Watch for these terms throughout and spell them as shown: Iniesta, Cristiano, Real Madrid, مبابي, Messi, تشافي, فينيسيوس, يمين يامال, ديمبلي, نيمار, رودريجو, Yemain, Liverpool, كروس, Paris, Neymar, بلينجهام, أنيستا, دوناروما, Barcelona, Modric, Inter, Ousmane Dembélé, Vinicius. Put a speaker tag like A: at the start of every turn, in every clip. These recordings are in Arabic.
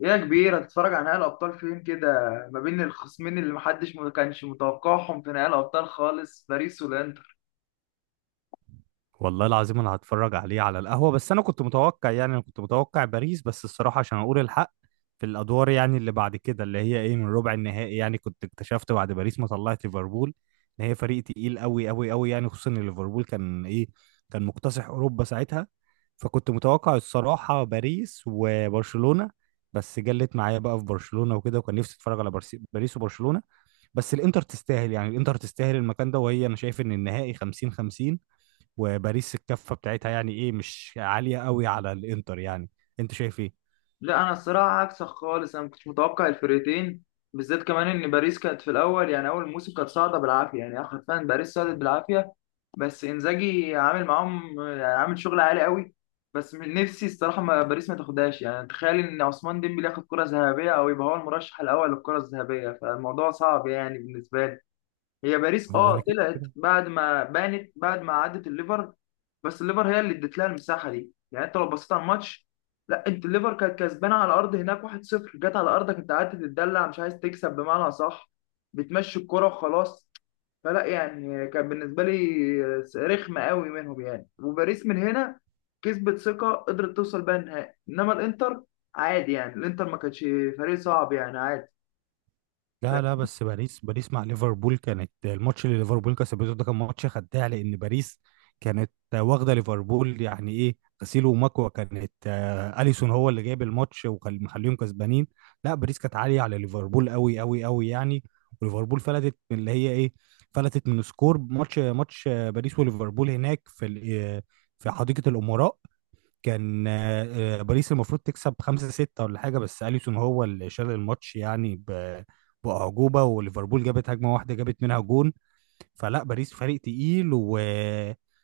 A: ايه يا كبير، هتتفرج على نهائي الابطال فين كده؟ ما بين الخصمين اللي محدش ما كانش متوقعهم في نهائي الابطال خالص، باريس والانتر.
B: والله العظيم، انا هتفرج عليه على القهوة، بس انا كنت متوقع، يعني انا كنت متوقع باريس، بس الصراحة عشان اقول الحق في الادوار، يعني اللي بعد كده، اللي هي ايه من ربع النهائي، يعني كنت اكتشفت بعد باريس ما طلعت ليفربول ان هي فريق تقيل قوي قوي قوي، يعني خصوصا ان ليفربول كان ايه، كان مكتسح اوروبا ساعتها. فكنت متوقع الصراحة باريس وبرشلونة. بس جلت معايا بقى في برشلونة وكده، وكان نفسي اتفرج على باريس وبرشلونة. بس الانتر تستاهل، يعني الانتر تستاهل المكان ده، وهي انا شايف ان النهائي 50-50، وباريس الكفه بتاعتها يعني ايه مش عاليه قوي على الانتر يعني. انت شايف ايه؟
A: لا انا الصراحه عكسك خالص، انا ما كنتش متوقع الفرقتين بالذات، كمان ان باريس كانت في الاول يعني اول موسم كانت صاعده بالعافيه، يعني حرفيا باريس صعدت بالعافيه، بس انزاجي عامل معاهم يعني عامل شغل عالي قوي. بس من نفسي الصراحه، ما باريس ما تاخدهاش يعني، تخيل ان عثمان ديمبلي ياخد كره ذهبيه او يبقى هو المرشح الاول للكره الذهبيه، فالموضوع صعب يعني بالنسبه لي. هي باريس
B: هو انا
A: اه
B: كده
A: طلعت
B: كده.
A: بعد ما بانت بعد ما عدت الليفر، بس الليفر هي اللي ادت لها المساحه دي، يعني انت لو بصيت على الماتش، لا انت الليفر كانت كسبانه على الارض هناك 1-0، جت على ارضك انت قعدت تتدلع، مش عايز تكسب بمعنى صح، بتمشي الكرة وخلاص. فلا يعني كان بالنسبه لي رخمه قوي منهم يعني، وباريس من هنا كسبت ثقه قدرت توصل بقى النهائي، انما الانتر عادي يعني، الانتر ما كانش فريق صعب يعني، عادي.
B: لا لا، بس باريس باريس مع ليفربول، كانت الماتش اللي ليفربول كسبته ده كان ماتش خداع، لان باريس كانت واخده ليفربول يعني ايه، غسيل ومكوى. كانت اليسون هو اللي جايب الماتش ومخليهم كسبانين. لا، باريس كانت عاليه على ليفربول قوي قوي قوي يعني. وليفربول فلتت من اللي هي ايه، فلتت من سكور ماتش باريس وليفربول هناك، في حديقه الامراء. كان باريس المفروض تكسب خمسة ستة ولا حاجة، بس أليسون هو اللي شال الماتش يعني بأعجوبة. وليفربول جابت هجمة واحدة جابت منها جون. فلا، باريس فريق تقيل و...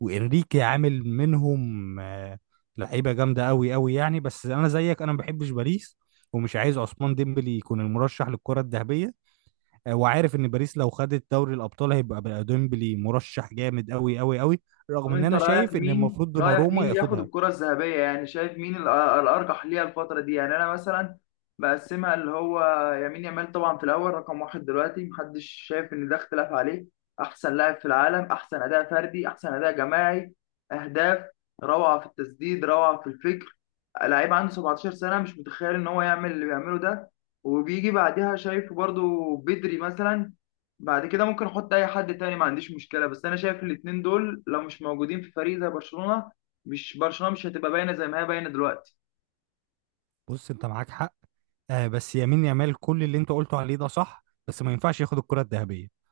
B: وإنريكي عامل منهم لعيبة جامدة أوي أوي يعني. بس أنا زيك، أنا ما بحبش باريس، ومش عايز عثمان ديمبلي يكون المرشح للكرة الذهبية. وعارف إن باريس لو خدت دوري الأبطال هيبقى بقى ديمبلي مرشح جامد أوي أوي أوي، رغم
A: طب
B: إن
A: انت
B: أنا
A: رايك
B: شايف إن
A: مين،
B: المفروض
A: رايك
B: دوناروما
A: مين اللي ياخد
B: ياخدها.
A: الكره الذهبيه يعني؟ شايف مين الارجح ليها الفتره دي؟ يعني انا مثلا بقسمها، اللي هو يمين يامال طبعا في الاول رقم واحد دلوقتي، محدش شايف ان ده اختلاف عليه. احسن لاعب في العالم، احسن اداء فردي، احسن اداء جماعي، اهداف، روعه في التسديد، روعه في الفكر. لعيب عنده 17 سنه، مش متخيل ان هو يعمل اللي بيعمله ده. وبيجي بعدها شايف برضو بدري مثلا. بعد كده ممكن احط اي حد تاني، ما عنديش مشكله، بس انا شايف الاتنين دول لو مش موجودين في فريق زي برشلونه، مش برشلونه مش هتبقى باينه زي ما هي باينه دلوقتي.
B: بص، انت معاك حق. آه، بس يمين يامال كل اللي انت قلته عليه ده صح، بس ما ينفعش ياخد الكرة الذهبية.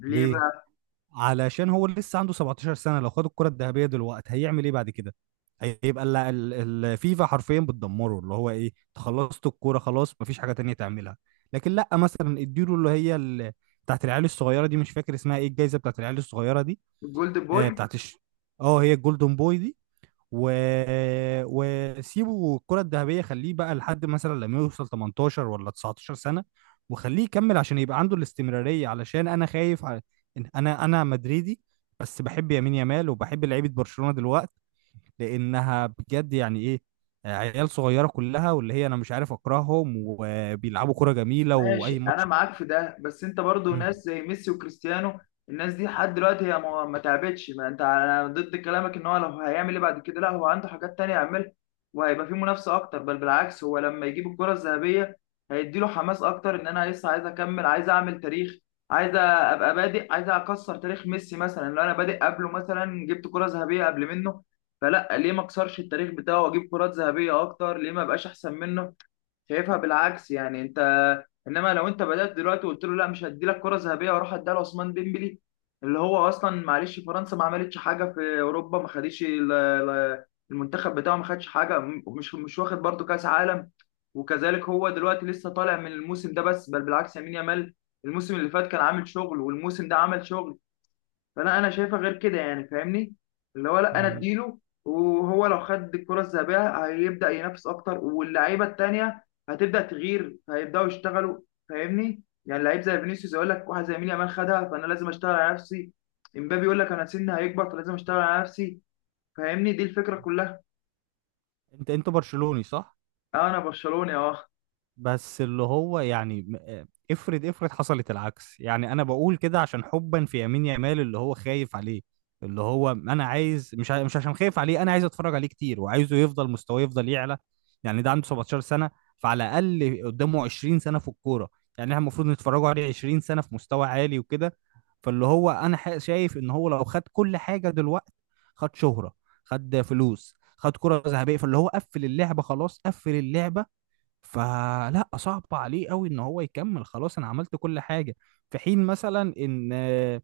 A: ليه
B: ليه؟
A: بقى؟
B: علشان هو لسه عنده 17 سنة. لو خد الكرة الذهبية دلوقتي هيعمل ايه بعد كده؟ هيبقى الفيفا حرفيا بتدمره، اللي هو ايه، انت خلصت الكورة خلاص، مفيش حاجة تانية تعملها. لكن لا، مثلا اديله اللي هي بتاعت العيال الصغيرة دي، مش فاكر اسمها ايه، الجايزة بتاعت العيال الصغيرة دي.
A: الجولد بوي.
B: بتاعت اه، هي الجولدن بوي دي، و وسيبه الكرة الذهبية، خليه بقى لحد مثلا لما يوصل 18 ولا 19 سنة، وخليه يكمل عشان يبقى عنده الاستمرارية، علشان أنا خايف على إن أنا مدريدي. بس بحب يمين يامال، وبحب لعيبة برشلونة دلوقتي، لأنها بجد يعني إيه، عيال صغيرة كلها، واللي هي أنا مش عارف أكرههم، وبيلعبوا كرة جميلة وأي
A: ماشي انا
B: ماتش.
A: معاك في ده، بس انت برضو ناس
B: مم.
A: زي ميسي وكريستيانو، الناس دي لحد دلوقتي هي ما تعبتش، ما انت انا ضد كلامك ان هو لو هيعمل ايه بعد كده. لا هو عنده حاجات تانية يعملها، وهيبقى فيه منافسة اكتر، بل بالعكس هو لما يجيب الكرة الذهبية هيديله حماس اكتر، ان انا لسه عايز اكمل، عايز اعمل تاريخ، عايز ابقى بادئ، عايز اكسر تاريخ ميسي مثلا لو انا بادئ قبله، مثلا جبت كرة ذهبية قبل منه. فلا ليه ما اكسرش التاريخ بتاعه واجيب كرات ذهبية اكتر؟ ليه ما ابقاش احسن منه؟ شايفها بالعكس يعني انت. انما لو انت بدات دلوقتي وقلت له لا مش هدي لك كره ذهبيه واروح اديها لعثمان ديمبلي، اللي هو اصلا معلش فرنسا ما عملتش حاجه في اوروبا، ما خدش المنتخب بتاعه ما خدش حاجه، مش واخد برضه كاس عالم. وكذلك هو دلوقتي لسه طالع من الموسم ده، بس بل بالعكس يمين يامال، الموسم اللي فات كان عامل شغل والموسم ده عمل شغل. فانا انا شايفها غير كده يعني، فاهمني؟ اللي هو لا انا
B: مم.
A: اديله، وهو لو خد الكره الذهبيه هيبدا ينافس اكتر، واللعيبه التانيه هتبدا تغير، هيبداوا يشتغلوا. فاهمني؟ يعني لعيب زي فينيسيوس يقول لك واحد زي مين يامال خدها، فانا لازم اشتغل على نفسي. امبابي يقول لك انا سني هيكبر فلازم اشتغل على نفسي. فاهمني؟ دي الفكره كلها.
B: أنت برشلوني صح؟
A: انا برشلوني اه.
B: بس اللي هو يعني افرض حصلت العكس، يعني انا بقول كده عشان حبا في يمين يمال اللي هو خايف عليه. اللي هو انا عايز، مش مش عشان خايف عليه، انا عايز اتفرج عليه كتير، وعايزه يفضل مستواه يفضل يعلى. يعني ده عنده 17 سنة، فعلى الاقل قدامه 20 سنة في الكورة. يعني احنا المفروض نتفرجوا عليه 20 سنة في مستوى عالي وكده. فاللي هو انا شايف ان هو لو خد كل حاجة دلوقتي، خد شهرة، خد فلوس، خد كرة ذهبية، فاللي هو قفل اللعبة، خلاص قفل اللعبة. فلا، صعب عليه قوي ان هو يكمل، خلاص انا عملت كل حاجه. في حين مثلا ان آه،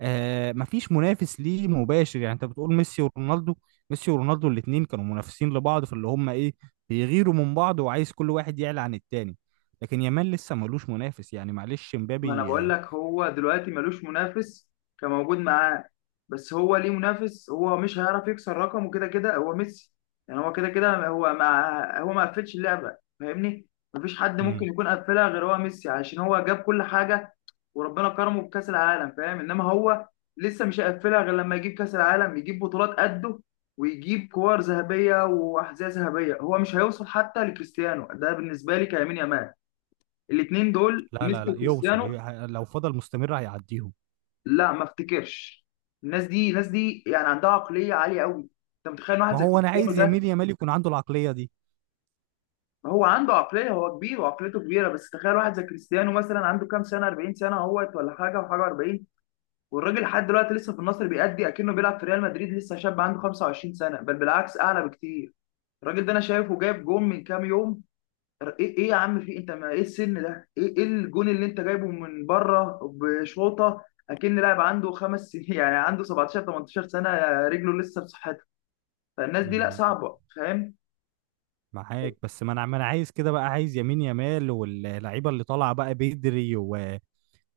B: آه، مفيش منافس ليه مباشر، يعني انت بتقول ميسي ورونالدو، ميسي ورونالدو الاثنين كانوا منافسين لبعض في اللي هم ايه، بيغيروا من بعض، وعايز كل واحد يعلى عن التاني. لكن يامال لسه ملوش منافس، يعني معلش
A: ما انا
B: مبابي
A: بقول لك هو دلوقتي ملوش منافس كموجود معاه، بس هو ليه منافس؟ هو مش هيعرف يكسر رقمه كده كده هو ميسي، يعني هو كده كده هو ما قفلش اللعبه، فاهمني؟ مفيش حد ممكن
B: مم،
A: يكون قفلها غير هو ميسي، عشان هو جاب كل حاجه وربنا كرمه بكاس العالم، فاهم؟ انما هو لسه مش هيقفلها غير لما يجيب كاس العالم، يجيب بطولات قده، ويجيب كور ذهبيه واحذيه ذهبيه. هو مش هيوصل حتى لكريستيانو، ده بالنسبه لي كيمين يامال، الاثنين دول
B: لا لا
A: ميسي
B: لا، يوصل،
A: وكريستيانو.
B: لو فضل مستمر هيعديهم.
A: لا ما افتكرش. الناس دي، الناس دي يعني عندها عقليه عاليه قوي. انت متخيل واحد
B: ما
A: زي
B: هو انا
A: كريستيانو
B: عايز يميل
A: ده؟
B: يامال يكون عنده العقليه دي.
A: هو عنده عقليه، هو كبير وعقليته كبيره، بس تخيل واحد زي كريستيانو مثلا عنده كام سنه؟ 40 سنه اهوت، ولا حاجه وحاجه 40، والراجل لحد دلوقتي لسه في النصر بيأدي اكنه بيلعب في ريال مدريد، لسه شاب عنده 25 سنه، بل بالعكس اعلى بكتير. الراجل ده انا شايفه جايب جون من كام يوم، ايه ايه يا عم في انت، ما ايه السن ده؟ ايه ايه الجون اللي انت جايبه من بره بشوطه؟ اكن لاعب عنده خمس سنين يعني عنده 17 18 سنه، رجله لسه في صحتها. فالناس دي لا
B: مم،
A: صعبه، فاهم؟
B: معاك، بس ما انا عايز كده بقى، عايز يمين يمال واللعيبه اللي طالعه بقى بدري و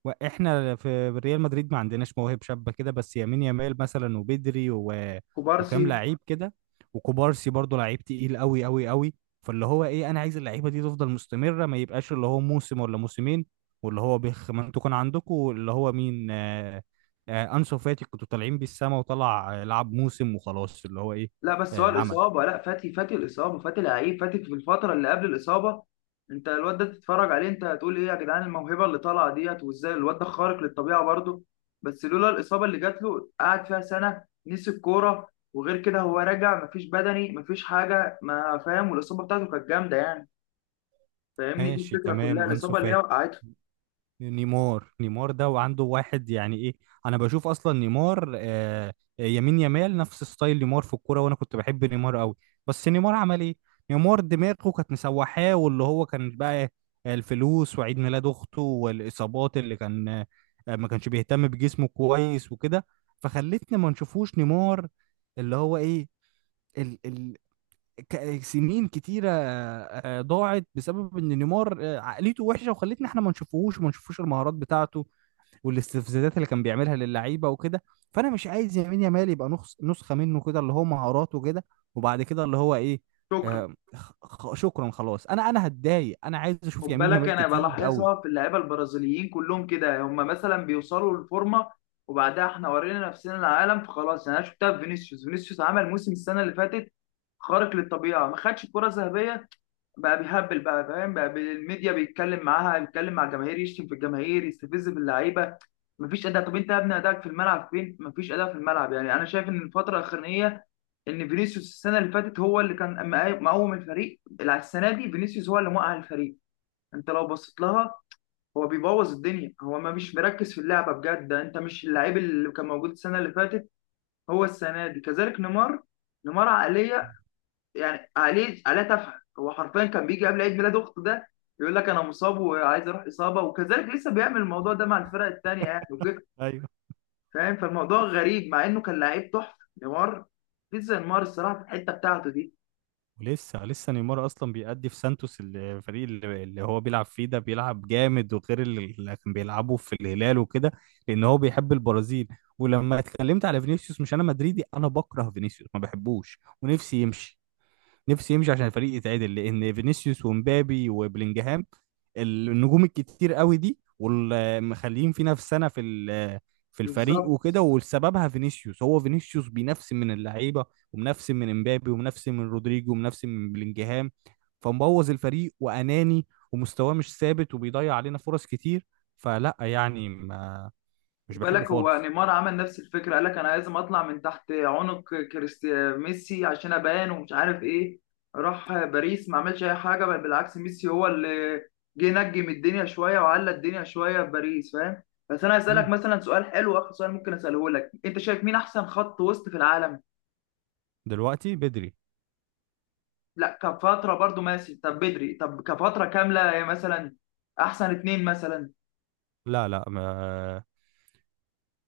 B: واحنا في ريال مدريد ما عندناش مواهب شابه كده، بس يمين يمال مثلا وبدري و وكام
A: كوبارسي.
B: لعيب كده، وكوبارسي برضو لعيب تقيل قوي قوي قوي. فاللي هو ايه، انا عايز اللعيبه دي تفضل مستمره، ما يبقاش اللي هو موسم ولا موسمين. واللي هو بيخ، ما انتوا كان عندكم اللي هو مين، انسو فاتي، كنتوا طالعين بيه السما، وطلع لعب موسم وخلاص، اللي هو ايه.
A: لا بس هو
B: عمل
A: الإصابة، لا فاتي فاتي الإصابة، فاتي لعيب، فاتي في الفترة اللي قبل الإصابة. أنت الواد ده تتفرج عليه أنت هتقول إيه يا جدعان؟ الموهبة اللي طالعة ديت، وإزاي الواد ده خارق للطبيعة برضه. بس لولا الإصابة اللي جات له قعد فيها سنة، نسي الكورة، وغير كده هو راجع مفيش بدني مفيش حاجة، ما فاهم؟ والإصابة بتاعته كانت جامدة يعني. فاهمني؟ دي
B: ماشي
A: الفكرة
B: تمام.
A: كلها،
B: انسو
A: الإصابة اللي هي
B: فاتي،
A: وقعته.
B: نيمار، نيمار ده، وعنده واحد يعني ايه. انا بشوف اصلا نيمار يمين يمال نفس ستايل نيمار في الكوره، وانا كنت بحب نيمار قوي. بس نيمار عمل ايه؟ نيمار دماغه كانت مسوحاه، واللي هو كان بقى الفلوس وعيد ميلاد اخته والاصابات اللي كان. ما كانش بيهتم بجسمه كويس وكده. فخلتنا ما نشوفوش نيمار، اللي هو ايه، سنين كتيرة ضاعت بسبب ان نيمار عقليته وحشة، وخلتنا احنا ما نشوفوش، وما نشوفوش المهارات بتاعته، والاستفزازات اللي كان بيعملها للعيبة وكده. فانا مش عايز يمين يامال يبقى نسخة منه كده، اللي هو مهاراته كده، وبعد كده اللي هو ايه،
A: شكرا.
B: شكرا خلاص، انا هتضايق، انا عايز
A: خد
B: اشوف يمين
A: بالك
B: يامال
A: انا
B: كتير قوي.
A: بلاحظها في اللعيبه البرازيليين كلهم كده، هم مثلا بيوصلوا للفورمه وبعدها احنا ورينا نفسنا العالم فخلاص يعني. انا شفتها في فينيسيوس، فينيسيوس عمل موسم السنه اللي فاتت خارق للطبيعه، ما خدش الكره الذهبيه، بقى بيهبل بقى، فاهم؟ بقى الميديا بيتكلم معاها، بيتكلم مع الجماهير، يشتم في الجماهير، يستفز باللعيبه، مفيش اداء. طب انت يا ابني ادائك في الملعب فين؟ مفيش اداء في الملعب يعني. انا شايف ان الفتره الاخرانيه، ان فينيسيوس السنه اللي فاتت هو اللي كان مقاوم الفريق، السنه دي فينيسيوس هو اللي موقع الفريق. انت لو بصيت لها، هو بيبوظ الدنيا، هو ما مش مركز في اللعبه بجد، انت مش اللعيب اللي كان موجود السنه اللي فاتت. هو السنه دي كذلك نيمار، نيمار عقليه يعني عقليه، عقليه تافهه، هو حرفيا كان بيجي قبل عيد ميلاد اخته ده يقول لك انا مصاب وعايز اروح اصابه، وكذلك لسه بيعمل الموضوع ده مع الفرق التانيه يعني وكده.
B: ايوه.
A: فاهم؟ فالموضوع غريب مع انه كان لعيب تحفه نيمار، في زي نيمار الصراحه في الحته بتاعته دي.
B: ولسه لسه نيمار اصلا بيأدي في سانتوس، الفريق اللي هو بيلعب فيه ده، بيلعب جامد وغير اللي كان بيلعبه في الهلال وكده، لان هو بيحب البرازيل. ولما اتكلمت على فينيسيوس، مش انا مدريدي، انا بكره فينيسيوس ما بحبوش، ونفسي يمشي، نفسي يمشي عشان الفريق يتعدل، لان فينيسيوس ومبابي وبلينجهام النجوم الكتير قوي دي، والمخليين في نفس سنه في الفريق
A: بالظبط.
B: وكده، وسببها فينيسيوس، هو فينيسيوس بينفسن من اللعيبه، ومنفسن من امبابي، ومنفسن من رودريجو، ومنفسن من بلينجهام. فمبوظ الفريق واناني، ومستواه مش ثابت، وبيضيع علينا فرص كتير. فلا يعني، ما
A: خد
B: مش
A: بالك
B: بحبه
A: هو
B: خالص.
A: نيمار عمل نفس الفكره، قال لك انا لازم اطلع من تحت عنق كريستيانو ميسي عشان ابان ومش عارف ايه، راح باريس ما عملش اي حاجه، بل بالعكس ميسي هو اللي جه نجم الدنيا شويه وعلى الدنيا شويه في باريس، فاهم؟ بس انا هسالك
B: مم.
A: مثلا سؤال حلو، اخر سؤال ممكن اساله لك، انت شايف مين احسن خط وسط في العالم؟
B: دلوقتي بدري.
A: لا كفتره برضو ماشي، طب بدري، طب كفتره كامله مثلا، احسن اتنين مثلا.
B: لا لا، ما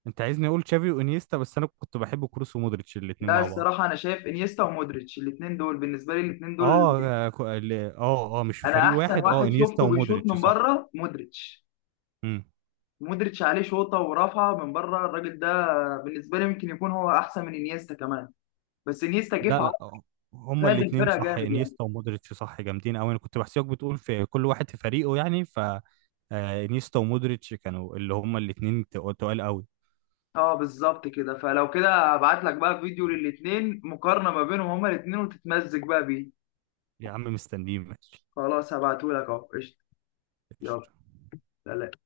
B: انت عايزني اقول تشافي وانيستا، بس انا كنت بحب كروس ومودريتش الاتنين
A: لا
B: مع بعض.
A: الصراحه انا شايف انيستا ومودريتش، الاتنين دول بالنسبه لي، الاتنين دول
B: مش في
A: انا
B: فريق
A: احسن
B: واحد، اه
A: واحد
B: انيستا
A: شفته بيشوط
B: ومودريتش
A: من
B: صح.
A: بره مودريتش،
B: امم
A: مودريتش عليه شوطه ورفعه من بره الراجل ده، بالنسبه لي ممكن يكون هو احسن من انيستا كمان، بس انيستا جه
B: لا
A: في عرض
B: لا، هما
A: فاد
B: الاثنين
A: الفرقه
B: صح،
A: جامد يعني.
B: انيستا ومودريتش صح، جامدين قوي، انا كنت بحسيبك بتقول في كل واحد في فريقه يعني ف انيستا ومودريتش كانوا، اللي هما الاثنين تقال قوي.
A: اه بالظبط كده، فلو كده هبعت لك بقى فيديو للاثنين مقارنه ما بينهم هما الاثنين وتتمزج بقى بيه.
B: يا عم مستنيين ماشي.
A: خلاص هبعته لك اهو، قشطه. يلا.
B: قشطة.
A: سلام.